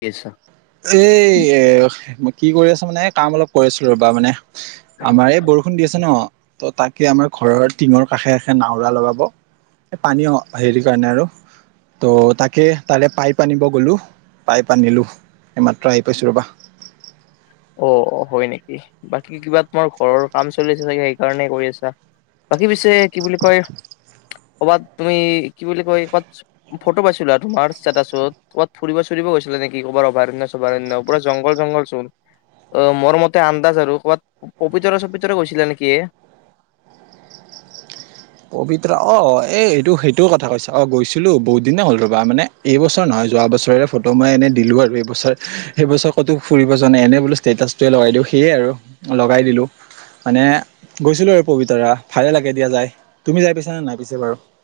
কি ছা [unintelligible] এই এ [inaudible] কি কৰি আছো মানে কাম অলপ কৰি আছো ৰ'বা মানে [unintelligible] আমাৰ এই বৰষুণ দি আছে ন, ত তাকে আমাৰ ঘৰৰ টিঙৰ কাষে-কাষে নাৱৰা লগাব [unintelligible] এ পানী অ হেৰি কাৰণে আৰু ত' তাকে তাৰে পাইপ আনিব গ'লো। [unintelligible] পাইপ আনিলোঁ। এইমাত্ৰ আহি পাইছোঁ ৰ'বা। [unintelligible] অ-অ হয় নেকি? বাকী কিবা তোমাৰ ঘৰৰ কাম চলি আছে চাগে সেইকাৰণেই কৰি আছা [unintelligible] বাকী পিছে কি বুলি কয়, ক'ৰবাত তুমি কি বুলি কয় কৰবাত [inaudible] ফটো পাইছিলো আৰু তোমাৰ ষ্টেটাছত [unintelligible] ক'বাত ফুৰিব-চুৰিব গৈছিলা নেকি? কৰবাৰ অভয়াৰণ্য-চভয়াৰণ্য পুৰা জংঘল-জংঘল চোন [unintelligible] অ মোৰ মতে আন্দাজ আৰু ক'ৰবাত পবিতৰা-চবিতৰা গৈছিলা নেকি এ? [unintelligible] পবিতৰা অ এ এইটো সেইটো কথা কৈছা অ গৈছিলো বহুত দিনেই হ'ল ৰ'বা মানে [unintelligible] এইবছৰ নহয় যোৱা বছৰেৰে ফটো, মই এনে দিলো আৰু এইবছৰ-এইবছৰ ক'তো ফুৰিব যোৱা নাই এনে বোলো ষ্টেটাচ [inaudible] [unintelligible] লগাই দিওঁ সেইয়ে আৰু লগাই দিলো। মানে গৈছিলো আৰু পবিতৰা ভালে লাগে দিয়া যাই। তুমি যাই পাইচানে নাই পিছে বাৰু [unintelligible]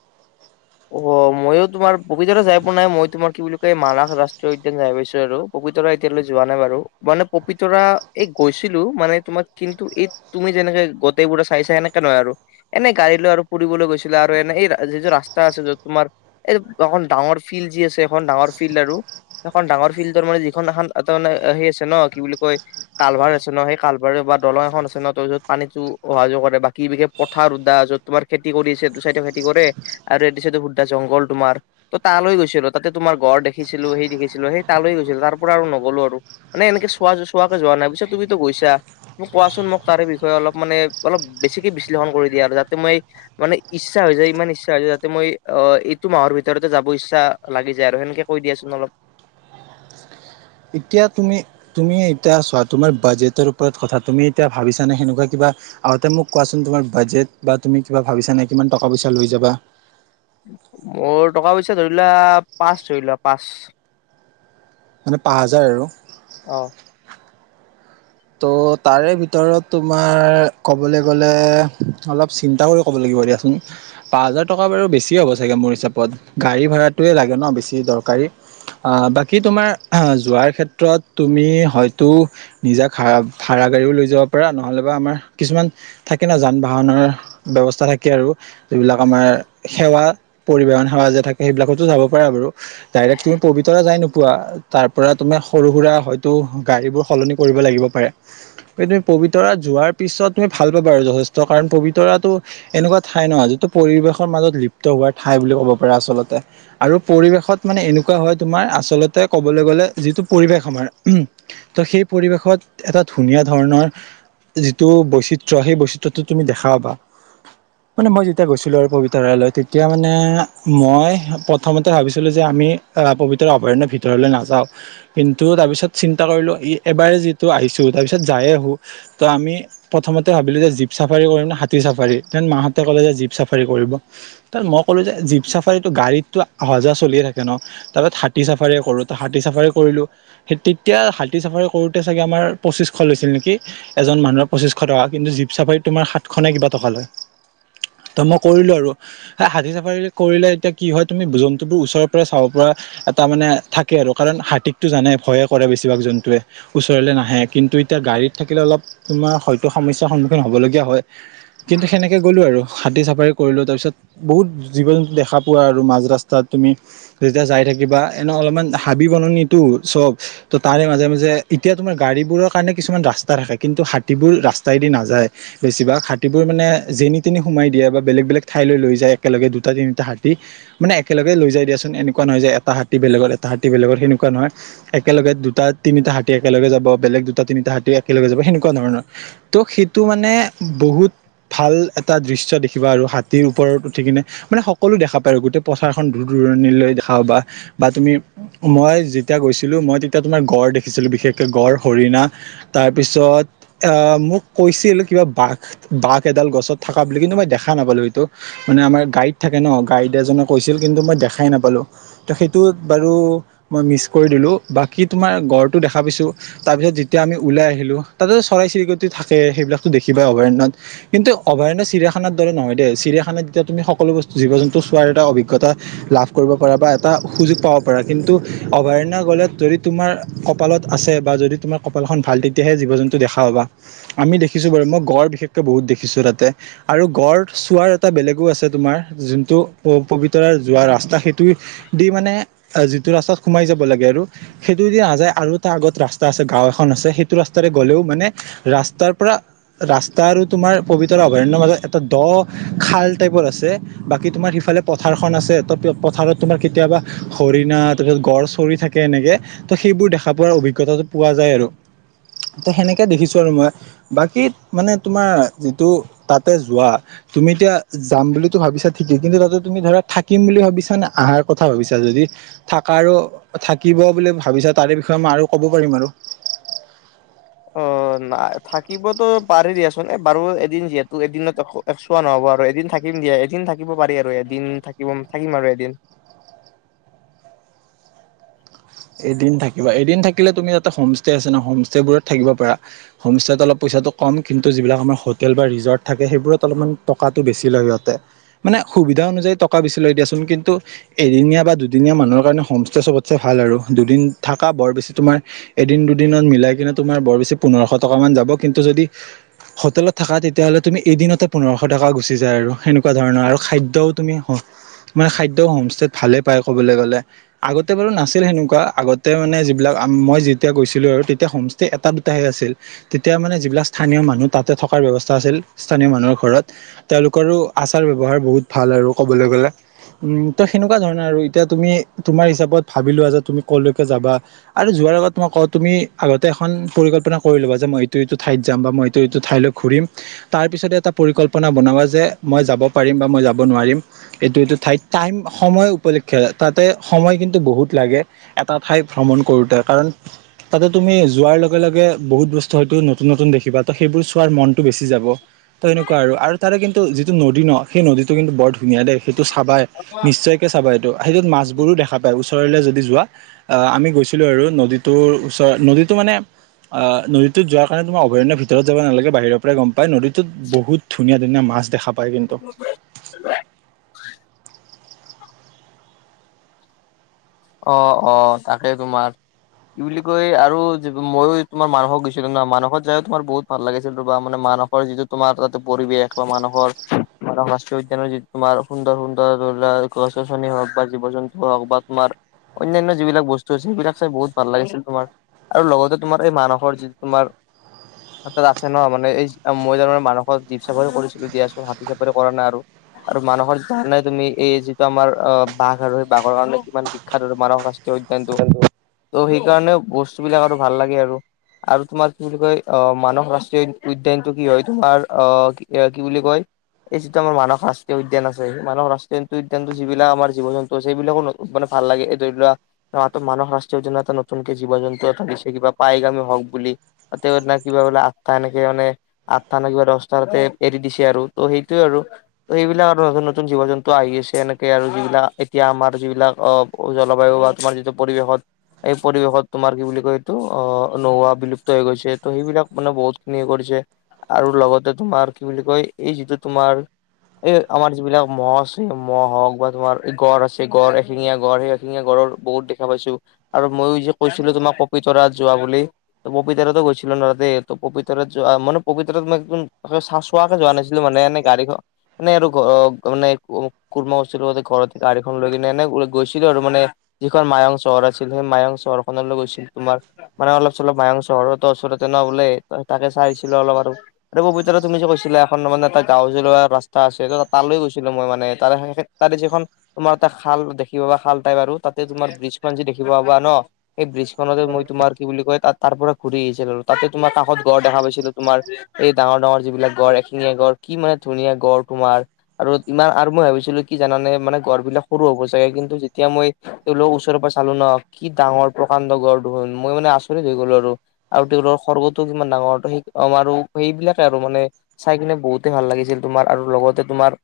অ মইয়ো তোমাৰ পবিতৰা যাই পোৱা নাই, মই তোমাৰ কি বুলি কয় মানাহ ৰাষ্ট্ৰীয় উদ্যান যাই পাইছো আৰু। [unintelligible] পবিতৰা এতিয়ালৈ যোৱা নাই বাৰু, মানে পপিতৰা এই গৈছিলো মানে তোমাৰ কিন্তু এই [unintelligible] তুমি যেনেকে গোটেইবোৰে চাইছা সেনেকে নহয় আৰু। [unintelligible] এনেই গাড়ী লৈ আৰু ফুৰিবলৈ গৈছিলো আৰু এনে এই যি যে ৰাস্তা [unintelligible] [unintelligible] ৰাস্তা আছে যত তোমাৰ এই এখন ডাঙৰ ফিল্ড যি আছে এখন ডাঙৰ ফিল্ড আৰু [inaudible] এখন ডাঙৰ ফিল্ডৰ মানে যিখন এখন এটা মানে সেই আছে ন কি বুলি কয় [inaudible] কালভাৰ আছে‌ ন সেই কালভাৰ বা দলং এখন আছে ন ত য'ত পানীতো অহা যোৱা কৰে বাকী বিশেষ [unintelligible] পথাৰ [unintelligible] যত তোমাৰ খেতি কৰিছে এইটো চাইডে খেতি কৰে আৰু এইটো চাইডে গোটেই জংঘল তোমাৰ। [inaudible] ত' তালৈ গৈছিলোঁ, তাতে তোমাৰ গঁড় দেখিছিলো, সেই দেখিছিলো, সেই তালৈ গৈছিলো তাৰ পৰা আৰু নগলো আৰু। [unintelligible] মানে এনেকে চোৱা-চোৱাকে যোৱা নাই। পিছে তুমিতো গৈছা? [unintelligible] মোক কোৱাচোন মোক তাৰে বিষয়ে অলপ মানে অলপ বেছিকে বিশ্লেষণ কৰি দিয়া আৰু যাতে মই [unintelligible] মানে ইচ্ছা হৈ যায়, ইমান ইচ্ছা হৈ যায় [unintelligible] মই অ এইটো মাহৰ ভিতৰতে যাব ইচ্ছা লাগি যায় আৰু সেনেকে কৈ দিয়াচোন অলপ [unintelligible] এতিয়া তুমি [inaudible] তুমি এতিয়া চোৱা তোমাৰ বাজেটৰ ওপৰত কথা তুমি এতিয়া ভাবিছা নে সেনেকুৱা কিবা [unintelligible] আগতে মোক কোৱাচোন তোমাৰ বাজেট বা তুমি কিবা ভাবিছা নে কিমান টকা-পইচা লৈ যাবা? [unintelligible] মোৰ টকা পইচা ধৰি লোৱা পাঁচ ধৰি লোৱা পাঁচ [unintelligible] মানে পাঁচ হাজাৰ আৰু। [inaudible] অঁ [inaudible] ত' তাৰে ভিতৰত তোমাৰ ক'বলৈ গ'লে অলপ চিন্তা ক'ব লাগিব দিয়াচোন। পাঁচ হাজাৰ টকা বাৰু বেছি হ'ব চাগে মোৰ হিচাপত গাড়ী ভাড়াটোৱে লাগে ন বেছি দৰকাৰী। আহ বাকী তোমাৰ যোৱাৰ ক্ষেত্ৰত তুমি হয়তো নিজা ভা ভাড়া গাড়ীও লৈ যাব পৰা নহ'লেবা আমাৰ কিছুমান থাকে ন যান-বাহনৰ ব্যৱস্থা থাকে আৰু। যিবিলাক আমাৰ সেৱা পৰিবহন সেৱা যে থাকে সেইবিলাকতো যাব পাৰা বাৰু। ডাইৰেক্ট তুমি পবিতৰা যাই নোপোৱা। তাৰ পৰা তোমাৰ সৰু সুৰা হয়তো গাড়ীবোৰ সলনি কৰিব লাগিব পাৰে। তুমি পবিতৰা যোৱাৰ পিছত তুমি ভাল পাবা আৰু যথেষ্ট কাৰণ পবিতৰাটো এনেকুৱা ঠাই নহয় যিটো পৰিৱেশৰ মাজত লিপ্ত হোৱাৰ ঠাই বুলি ক'ব পাৰে আচলতে। আৰু পৰিৱেশত মানে এনেকুৱা হয় তোমাৰ আচলতে ক'বলৈ গলে যিটো পৰিৱেশ আমাৰ। ত' সেই পৰিৱেশত। এটা ধুনীয়া ধৰণৰ যিটো বৈচিত্ৰ‌ সেই বৈচিত্ৰটো তুমি দেখা পাবা। [unintelligible] মানে মই যেতিয়া গৈছিলোঁ আৰু পবিতৰালৈ তেতিয়া মানে মই প্ৰথমতে ভাবিছিলোঁ যে, আমি পবিতৰা অভয়াৰণ্যৰ ভিতৰলৈ নাযাও কিন্তু তাৰ পিছত চিন্তা কৰিলো ই এবাৰে যি, তো আহিছোঁ তাৰপিছত যায় আহোঁ ত আমি প্ৰথমতে ভাবিলো যে জীপ চাফাৰী কৰিম নে হাতী চাফাৰী ডেন মাহঁতে কলে যে জীপ চাফাৰী কৰিব। তাত মই ক'লো যে জীপ চাফাৰীটো গাড়ীতটো অহা যোৱা চলিয়ে থাকে ন। তাৰপাছ হাতী চাফাৰীয়ে কৰো হাতী চাফাৰী কৰিলো সেই তেতিয়া হাতী চাফাৰী কৰো চাগে আমাৰ পঁচিছশ লৈছিল নেকি? এজন মানুহৰ পঁচিশ টকা কিন্তু জীপ চাফাৰীত তোমাৰ সাতশ ননে কিবা টকা লয়। ত মই কৰিলো আৰু। হাতী চাফাৰী কৰিলে এতিয়া কি হয় তুমি জন্তুো বোৰ ওচৰৰ পৰা চাব পাৰা। এটা মানে থাকে আৰু কাৰণ হাতীকতো জানে ভয়ে কৰে বেছিভাগ জন্তুৱে। ওচৰলৈ নাহে কিন্তু এতিয়া গাড়ীত থাকিলে অলপ তোমাৰ হয়তো সমস্যাৰ সন্মুখীন হ'বলগীয়া হয়। কিন্তু সেনেকে গ'লো আৰু হাতী চাফাৰী কৰিলো তাৰ পিছত। বহুত জীৱ জন্তু দেখা পোৱা আৰু মাজ ৰাস্তাত তুমি। যেতিয়া যাই থাকিবা এনে অলপমান হাবি বননিতো চব ত' তাৰে মাজে- মাজে এতিয়া তোমাৰ গাড়ীবোৰৰ কাৰণে কিছুমান ৰাস্তা থাকে কিন্তু হাতীবোৰ ৰাস্তাইদি নাযায়। বেছিভাগ হাতীবোৰ মানে যেনি তেনি সোমাই দিয়ে বা বেলেগ বেলেগ ঠাইলৈ লৈ যায় একেলগে দুটা তিনিটা হাতী। মানে একেলগে লৈ যাই দিয়াচোন এনেকুৱা নহয় যে এটা হাতী বেলেগৰ এটা হাতী বেলেগৰ হেনেকুৱা নহয়। একেলগে দুটা তিনিটা হাতী একেলগে যাব বেলেগ দুটা তিনিটা হাতী একেলগে যাব সেনেকুৱা ধৰণৰ। ত' সেইটো মানে বহুত। ভাল এটা দৃশ্য দেখিবা আৰু হাতীৰ ওপৰত উঠি কিনে। মানে সকলো দেখা পায় গোটেই প্ৰচাৰখন দূৰ দূৰণিলৈ দেখা পাবা বা তুমি। মই যেতিয়া গৈছিলো মই তেতিয়া তোমাৰ গড় দেখিছিলো বিশেষকে গড়, হৰিণা। তাৰপিছত। আহ মোক কৈছিল কিবা বাঘ বাঘ এডাল গছত থকা বুলি কিন্তু মই দেখা নাপালো সটো। মানে আমাৰ গাইড থাকে ন গাইড এজনে কৈছিল কিন্তু মই দেখাই নাপালো। ত সেইটোত বাৰু মই মিছ কৰি দিলো বাকী তোমাৰ গড়টো দেখা পাইছোঁ। তাৰপিছত যেতিয়া আমি ওলাই আহিলো তাতে চৰাই চিৰিকটি ত থাকে সেইবিলাকতো দেখিব পায় অভয়াৰণ্যত। কিন্তু অভয়াৰণ্য চিৰিয়াখানাৰ দৰে নহয় দেই চিৰিয়াখানাত যেতিয়া তুমি সকলো বস্তু জীৱ জন্তু চোৱাৰ এটা অভিজ্ঞতা লাভ কৰিব পাৰা বা এটা সুযোগ পাব পাৰা কিন্তু অভয়াৰণ্য গলেত যদি তোমাৰ? কপালত আছে বা যদি তোমাৰ কপালখন ভাল তেতিয়াহে জীৱ জন্তু দেখা পাবা আমি দেখিছো বাৰু মই গড় বিশেষকৈ বহুত দেখিছো তাতে আৰু গড় চোৱাৰ এটা বেলেগো আছে তোমাৰ যোনটো পবিতৰা যোৱা ৰাস্তা সেই দি মানে যিটো ৰাস্তাত সোমাই যাব লাগে আৰু সেইটো দি যে আৰু এটা আগত ৰাস্তা আছে গাঁও এখন আছে সেইটো ৰাস্তাৰে গ'লেও মানে ৰাস্তাৰ পৰা ৰাস্তা আৰু তোমাৰ পবিতৰা অভয়াৰণ্যৰ মাজত এটা দ খাল টাইপৰ আছে। বাকী তোমাৰ সিফালে পথাৰখন আছে ত পথাৰত তোমাৰ কেতিয়াবা হৰিণা তাৰপিছত গড় চৰি থাকে। কে এনেকে ত সেইবোৰ দেখা পোৱাৰ অভিজ্ঞতাটো পোৱা যায় আৰু ত সেনেকে দেখিছো আৰু মই বাকী মানে তোমাৰ যিটো তাতে যোৱা তুমি এতিয়া যাম বুলিটো ভাবিছা ঠিকেই কিন্তু তাতে তুমি ধৰা থাকিম বুলি ভাবিছা নে অহাৰ কথা ভাবিছা যদি থাকাৰো থাকিব বুলি ভাবিছ তাৰে বিষয়ে মই আৰু ক'ব পাৰিম আৰু অ নাই থাকিবতো পাৰি দিয়াচোন এবাৰু এদিন যিহেতু এদিনত আকৌ চোৱা নহ'ব আৰু এদিন থাকিম দিয়া এদিন থাকিব পাৰি আৰু এদিন থাকিব থাকিম আৰু এদিন এদিন থাকিবা এদিন থাকিলে তুমি ইয়াতে হোমষ্টে আছে ন হোমষ্টেবোৰত থাকিব পাৰা হোমষ্টে'ত অলপ পইচাটো কম কিন্তু যিবিলাক আমাৰ হোটেল বা ৰিজৰ্ট থাকে সেইবোৰত অলপ টকাটো বছি লয় সিহঁতে মানে সুবিধা অনুযায়ী টকা বেচি লয় দিয়াচোন কিন্তু এদিনীয়া বা দুদিনীয়া মানুহৰ কাৰণে হোমষ্টে চবতছে ভাল আৰু দুদিন থাকা বৰ বেছি তোমাৰ এদিন দুদিনত মিলাই কিনে তোমাৰ বৰ বেছি পোন্ধৰশ টকা মান যাব কিন্তু যদি হোটেলত থাকা তেতিয়াহ'লে তুমি এদিনতে পোন্ধৰশ টকা গুচি যায় আৰু সেনেকোৱা ধৰণৰ আৰু খাদ্যও তুমি মানে খাদ্যও হোমষ্টেত ভালে পায় ক'বলৈ গ'লে আগতে বাৰু নাছিল সেনেকুৱা আগতে মানে যিবিলাক মই যেতিয়া গৈছিলোঁ আৰু তেতিয়া হোমষ্টে এটা দুটাহে আছিল। তেতিয়া মানে যিবিলাক স্থানীয় মানুহ তাতে থকাৰ ব্যৱস্থা আছিল স্থানীয় মানুহৰ ঘৰত তেওঁলোকৰো আচাৰ ব্যৱহাৰ বহুত ভাল আৰু ক'বলৈ গ'লে উম ত সেনেকুৱা ধৰণে আৰু এতিয়া তুমি তোমাৰ হিচাপত ভাবি লোৱা যে তুমি কলৈকে যাবা আৰু যোৱাৰ আগত মই কওঁ তুমি আগতে এখন পৰিকল্পনা কৰি ল'বা যে মই এইটো এইটো ঠাইত যাম বা মই এইটো এইটো ঠাইলৈ ঘুৰিম তাৰ পিছতে এটা পৰিকল্পনা বনাবা যে মই যাব পাৰিম বা মই যাব নোৱাৰিম। এইটো এইটো ঠাইত টাইম সময় উপলক্ষে তাতে সময় কিন্তু বহুত লাগে এটা ঠাই ভ্ৰমণ কৰোতে কাৰণ তাতে তুমি যোৱাৰ লগে লগে বহুত বস্তু হয়তো নতুন নতুন দেখিবা ত' সেইবোৰ চোৱাৰ মনতটো বেছি যাব। ত এনেকুৱা আৰু তাৰে কিন্তু যিটো নদী ন সেই নদীটো কিন্তু বৰ ধুনীয়া দেই সেইটো চাবাই নিশ্চয়কে চাবাই এইটো সেইটোত মাছবোৰো দেখা পায় ওচৰলে যদি যোৱা আহ আমি গৈছিলো আৰু নদীটোৰ ওচৰত নদীটো মানে আ নদীটোত যোৱাৰ কাৰণে তোমাৰ অভয়াৰণ্য ভিতৰত যাব নালাগে বাহিৰৰ পৰাই গম পায় নদীত বহুত ধুনীয়া ধুনীয়া মাছ দেখা পায় কিন্তু হয় [unintelligible] অ অ তাকে তোমাৰ কি বুলি কয় আৰু ময়ো তোমাৰ মানসক গেছিলো ন মানসক যায় তোমাৰ বহুত ভাল লাগিছিল ৰবা মানে মানস যিটো তোমাৰ তাতে পৰিৱেশ বা মানুহৰ ৰাষ্ট্ৰীয় উদ্যানৰ যিটো তোমাৰ সুন্দৰ সুন্দৰ ধৰিলোৱা গছ গছনি হওক বা জীৱ জন্তু হওক বা তোমাৰ অন্যান্য যিবিলাক বস্তু আছে যিবিলাক চাই বহুত ভাল লাগিছিল তোমাৰ আৰু লগতে তোমাৰ এই মানসৰ যিটো তোমাৰ তাত আছে ন মানে এই মই তাৰমানে মানসৰ জীপ চাফাৰৰি কৰিছিলো দিয়াছোন হাতী চাফাৰী কৰা নাই আৰু আৰু মানসৰ যাৰ নাই তুমি এই যিটো আমাৰ অ বাঘ আৰু সেই বাঘৰ কাৰণে কিমান শিক্ষাত আৰু মানৱ ৰাষ্ট্ৰীয় উদ্যানটো ত' সেইকাৰণে বস্তু বিলাক আৰু ভাল লাগে আৰু আৰু তোমাৰ কি বুলি কয় আহ মানস ৰাষ্ট্ৰীয় উদ্যানটো কি হয় তোমাৰ আহ কি বুলি কয় এই যিটো আমাৰ মানস ৰাষ্ট্ৰীয় উদ্যান আছে মানহ ৰাষ্ট্ৰীয় উদ্যানটো যিবিলাক আমাৰ জীৱ-জন্তু আছে এইবিলাকো ন মানে ভাল লাগে এই ধৰি লোৱা অ তো মানহ ৰাষ্ট্ৰীয় উদ্যানত এটা নতুনকে জীৱ-জন্তু এটা দিছে কিবা পাইগামে হওক বুলি। অতিউদ না কিবাবোলে আঠটা এনেকে মানে আঠটা নে কিবা দশটাতে এৰি দিছে আৰু ত' সেইটোৱে আৰু ত এইবিলাক আৰু নতুন নতুন জীৱ-জন্তু আহি আছে এনেকে আৰু যিবিলাক এতিয়া আমাৰ যিবিলাক অ জলবায়ু বা তোমাৰ যিটো পৰিৱেশত এই পৰিৱেশত তোমাৰ কি বুলি কয় এইটো অ অ অ নোহোৱা বিলুপ্ত হৈ গৈছে ত সেইবিলাক মানে বহুতখিনি সেই কৰিছে। আৰু লগতে তোমাৰ কি বুলি কয় এই যিটো তোমাৰ এই আমাৰ যিবিলাক মহ' আছে মহ' হওক বা তোমাৰ এই গঁড় আছে গঁড় এ এশিঙীয়া গঁড় সেই এশিঙীয়া গঁড়ৰ বহুত দেখা পাইছো আৰু মইয়ো যে কৈছিলো তোমাৰ পবিতৰাত যোৱা বুলি। পবিতৰাতো গৈছিলো ন তাতে ত পবিতৰাত যোৱা মানে পবিতৰাত মই একদম হয়, চা-চোৱাকে যোৱা নাছিলো মান এনে গাড়ীখন মানে আৰু ঘ অ অ অ মানে কু কুুৰমাও আছিল যে ঘৰতে গাড়ীখন লৈ কিনে এনে ওলাই গৈছিলো আৰু মানে যিখন মায়ং চহৰ আছিল সেই মায়ং চহৰখনলৈ গৈছিল তোমাৰ মানে অলপ-চলপ মায়ং চহৰতো ওচৰতে ন বোলে তাকে চাইছিলো অলপ আৰু আৰু পবিতৰা তুমি যে কৈছিলা এখন মানে এটা গাঁও জ্বলোৱা ৰাস্তা আছে তালৈ গৈছিলো মই মানে তাৰ সেয়া সে। তাতে যিখন তোমাৰ এটা খাল দেখিব পাবা খাল টাইপ আৰু তাতে তোমাৰ ব্ৰিজখন যি দেখিব পাবা ন সেই ব্ৰিজখনতে মই তোমাৰ কি বুলি কয় তাত তাৰ পৰা ঘূৰি আহিছিলো আৰু তাতে তোমাৰ কাষত গঁড় দেখা পাইছিলো তোমাৰ এই ডাঙৰ ডাঙৰ যিবিলাক গঁড় এশিঙীয়া গঁড় কি মানে ধুনীয়া গঁড় তোমাৰ আৰু ইমান আৰু মই ভাবিছিলো কি জানানে মানে গঁড় বিলাক সৰু হ'ব চাগে কিন্তু যেতিয়া মই তেওঁলোক ওচৰৰ পৰা চালো ন কি ডাঙৰ প্ৰকাণ্ড গঁড় দখোন মই মানে আচৰিত হৈ গলো আৰু আৰু তেওঁলোকৰ খৰ্গটো কিমান ডাঙৰ ত সেই কি কম আৰু সেইবিলাকে আৰু মানে চাই কিনে বহুতে ভাল লাগিছিল তোমাৰ আৰু লগতে তোমাৰ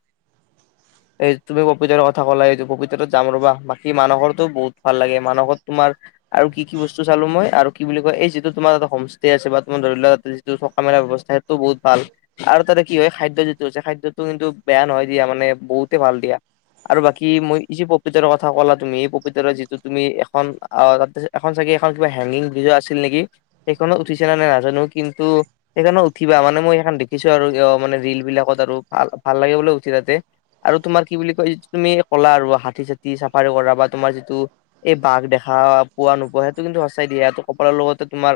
এই তুমি পবিতৰাৰ কথা কলাই এইটো পবিতৰাত যাম ৰবা বাকী মানসৰতো বহুত ভাল লাগে মানসৰ তোমাৰ আৰু কি কি বস্তু চালো মই আৰু কি বুলি কয় এই যিটো তোমাৰ এটা হোম ষ্টে আছে বা তোমাৰ ধৰি লোৱা এ যিটো থকা মেলা ব্যৱস্থা তো বহুত ভাল আৰু তাতে কি হয় খাদ্য যিটো আছে খাদ্যটো কিন্তু বেয়া নহয় দিয়া মানে বহুতে ভাল দিয়া। আৰু বাকী মই ই যে পব পবিতৰাৰ কথা ক'লা তুমি পবিতৰা যিটো তুমি এখন আ অ অ তাতে এখন চাগে এখন কিবা হেংঙিং ব্ৰিজও আছিল নেকি? সেইখনত উঠিছা নে নাই নাজানো কিন্তু সেইখনত উঠিবা মানে মই সেইখন দেখিছো আৰু অ মানে ৰিল বিলাকত আৰু ভাল ভাল লাগে বোলে উঠি তাতে। আৰু তোমাৰ কি বুলি কয় তুমিয়ে কলা আৰু হাতী-চাতি চাফাৰী কৰা বা তোমাৰ যিটো এই বাঘ দেখা পোৱা নোপোৱা সেইটো কিন্তু সঁচাই দিয়া এটো কপালৰ লগতে তোমাৰ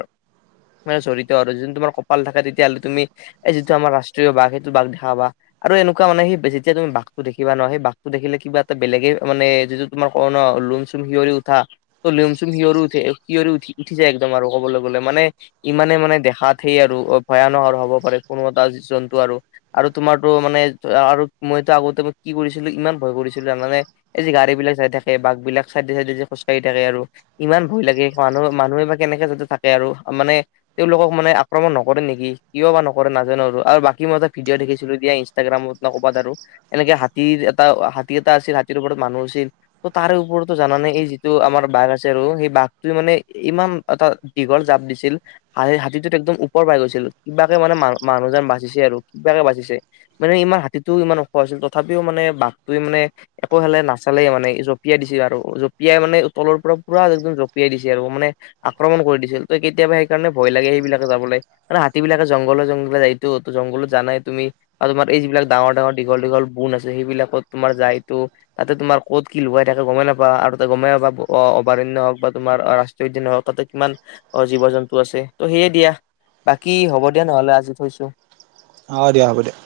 মানে জড়িত আৰু যদি তোমাৰ কপাল থাকে তেতিয়াহ'লে তুমি এই যিটো আমাৰ ৰাষ্ট্ৰীয় বাঘ সেইটো বাঘ দেখা পাবা। আৰু এনেকুৱা মানে সেই যেতিয়া তুমি বাঘটো দেখিবা ন সেই বাঘটো দেখিলে কিবা এটা বেলেগে মানে যিটো তোমাৰ কও ন লোম-চুম শিঁয়ৰি উঠা। ত লোম-চুম শিয়ৰ উঠে শিয়ৰি উঠি উঠি যায় একদম আৰু ক'বলৈ গলে মানে ইমানে মানে দেখাত সেই আৰু ভয়ানক আৰু হ'ব পাৰে কোনো এটা জন্তু আৰু আৰু তোমাৰতো মানে আৰু মইতো আগতেই কি কৰিছিলো ইমান ভয় কৰিছিলো জানানে এই যে গাড়ী বিলাক যাই থাকে বাঘ বিলাক চাইডে চাইডে যে খোজকাঢ়ি থাকে আৰু ইমান ভয় লাগে মানুহ মানুহে বা কেনেকে যাতে থাকে আৰু মানে তেওঁলোকক মানে আক্ৰমণ নকৰে নেকি কিয় বা নকৰে নাজানো আৰু বাকী মই এটা ভিডিঅ' দেখিছিলো দিয়া ইন ইষ্ট্ৰাগ্ৰামত না ক'বাত আৰু এনেকে হাতীৰ এটা হাতী এটা আছিল হাতীৰ ওপৰত মানুহ আছিল ত তাৰে ওপৰতো জানা নাই এই যিটো আমাৰ বাঘ আছে আৰু সেই বাঘটোৱে মানে ইমান এটা দীঘল জাপ দিছিল, আৰে হাতীটোত একদম ওপৰ পাই গৈছিল কিবাকে মানে মানু মানুহজন বাচিছে আৰু কিবাকে বাচিছে মানে ইমান হাতীটোও ইমান ওখ আছিল তথাপিও মানে বাঘটোৱে মানে একো হালে নাচালেই মানে, জঁপিয়াই দিছে আৰু জঁপিয়াই মানে তলৰ পৰা পুৰা একদম জঁপিয়াই দিছে আৰু মানে, আক্ৰমণ কৰি দিছিল ত কেতিয়াবা সেইকাৰণে ভয় লাগে সেইবিলাকে যাবলে। মানে হাতী বিলাকে জংঘলে জংঘলে যায় এইটো জংঘলত জানাই তুমি আৰু তোমাৰ এই যিবিলাক ডাঙৰ ডাঙৰ দীঘল দীঘল বুন আছে সেইবিলাকত তোমাৰ যায় তো তাতে তোমাৰ ক'ত কি লোকাই থাকে গমেই নাপায় আৰু তাতে গমেই নাপাবা অ অভয়াৰণ্য হওঁক বা তোমাৰ ৰাষ্ট্ৰীয় উদ্যানেই হওঁক তাতে কিমান অ জীৱ জন্তু আছে ত' সেয়ে দিয়া বাকী হ'ব দিয়া নহলে আজি থৈছো। অ দিয়া হ'ব দিয়া।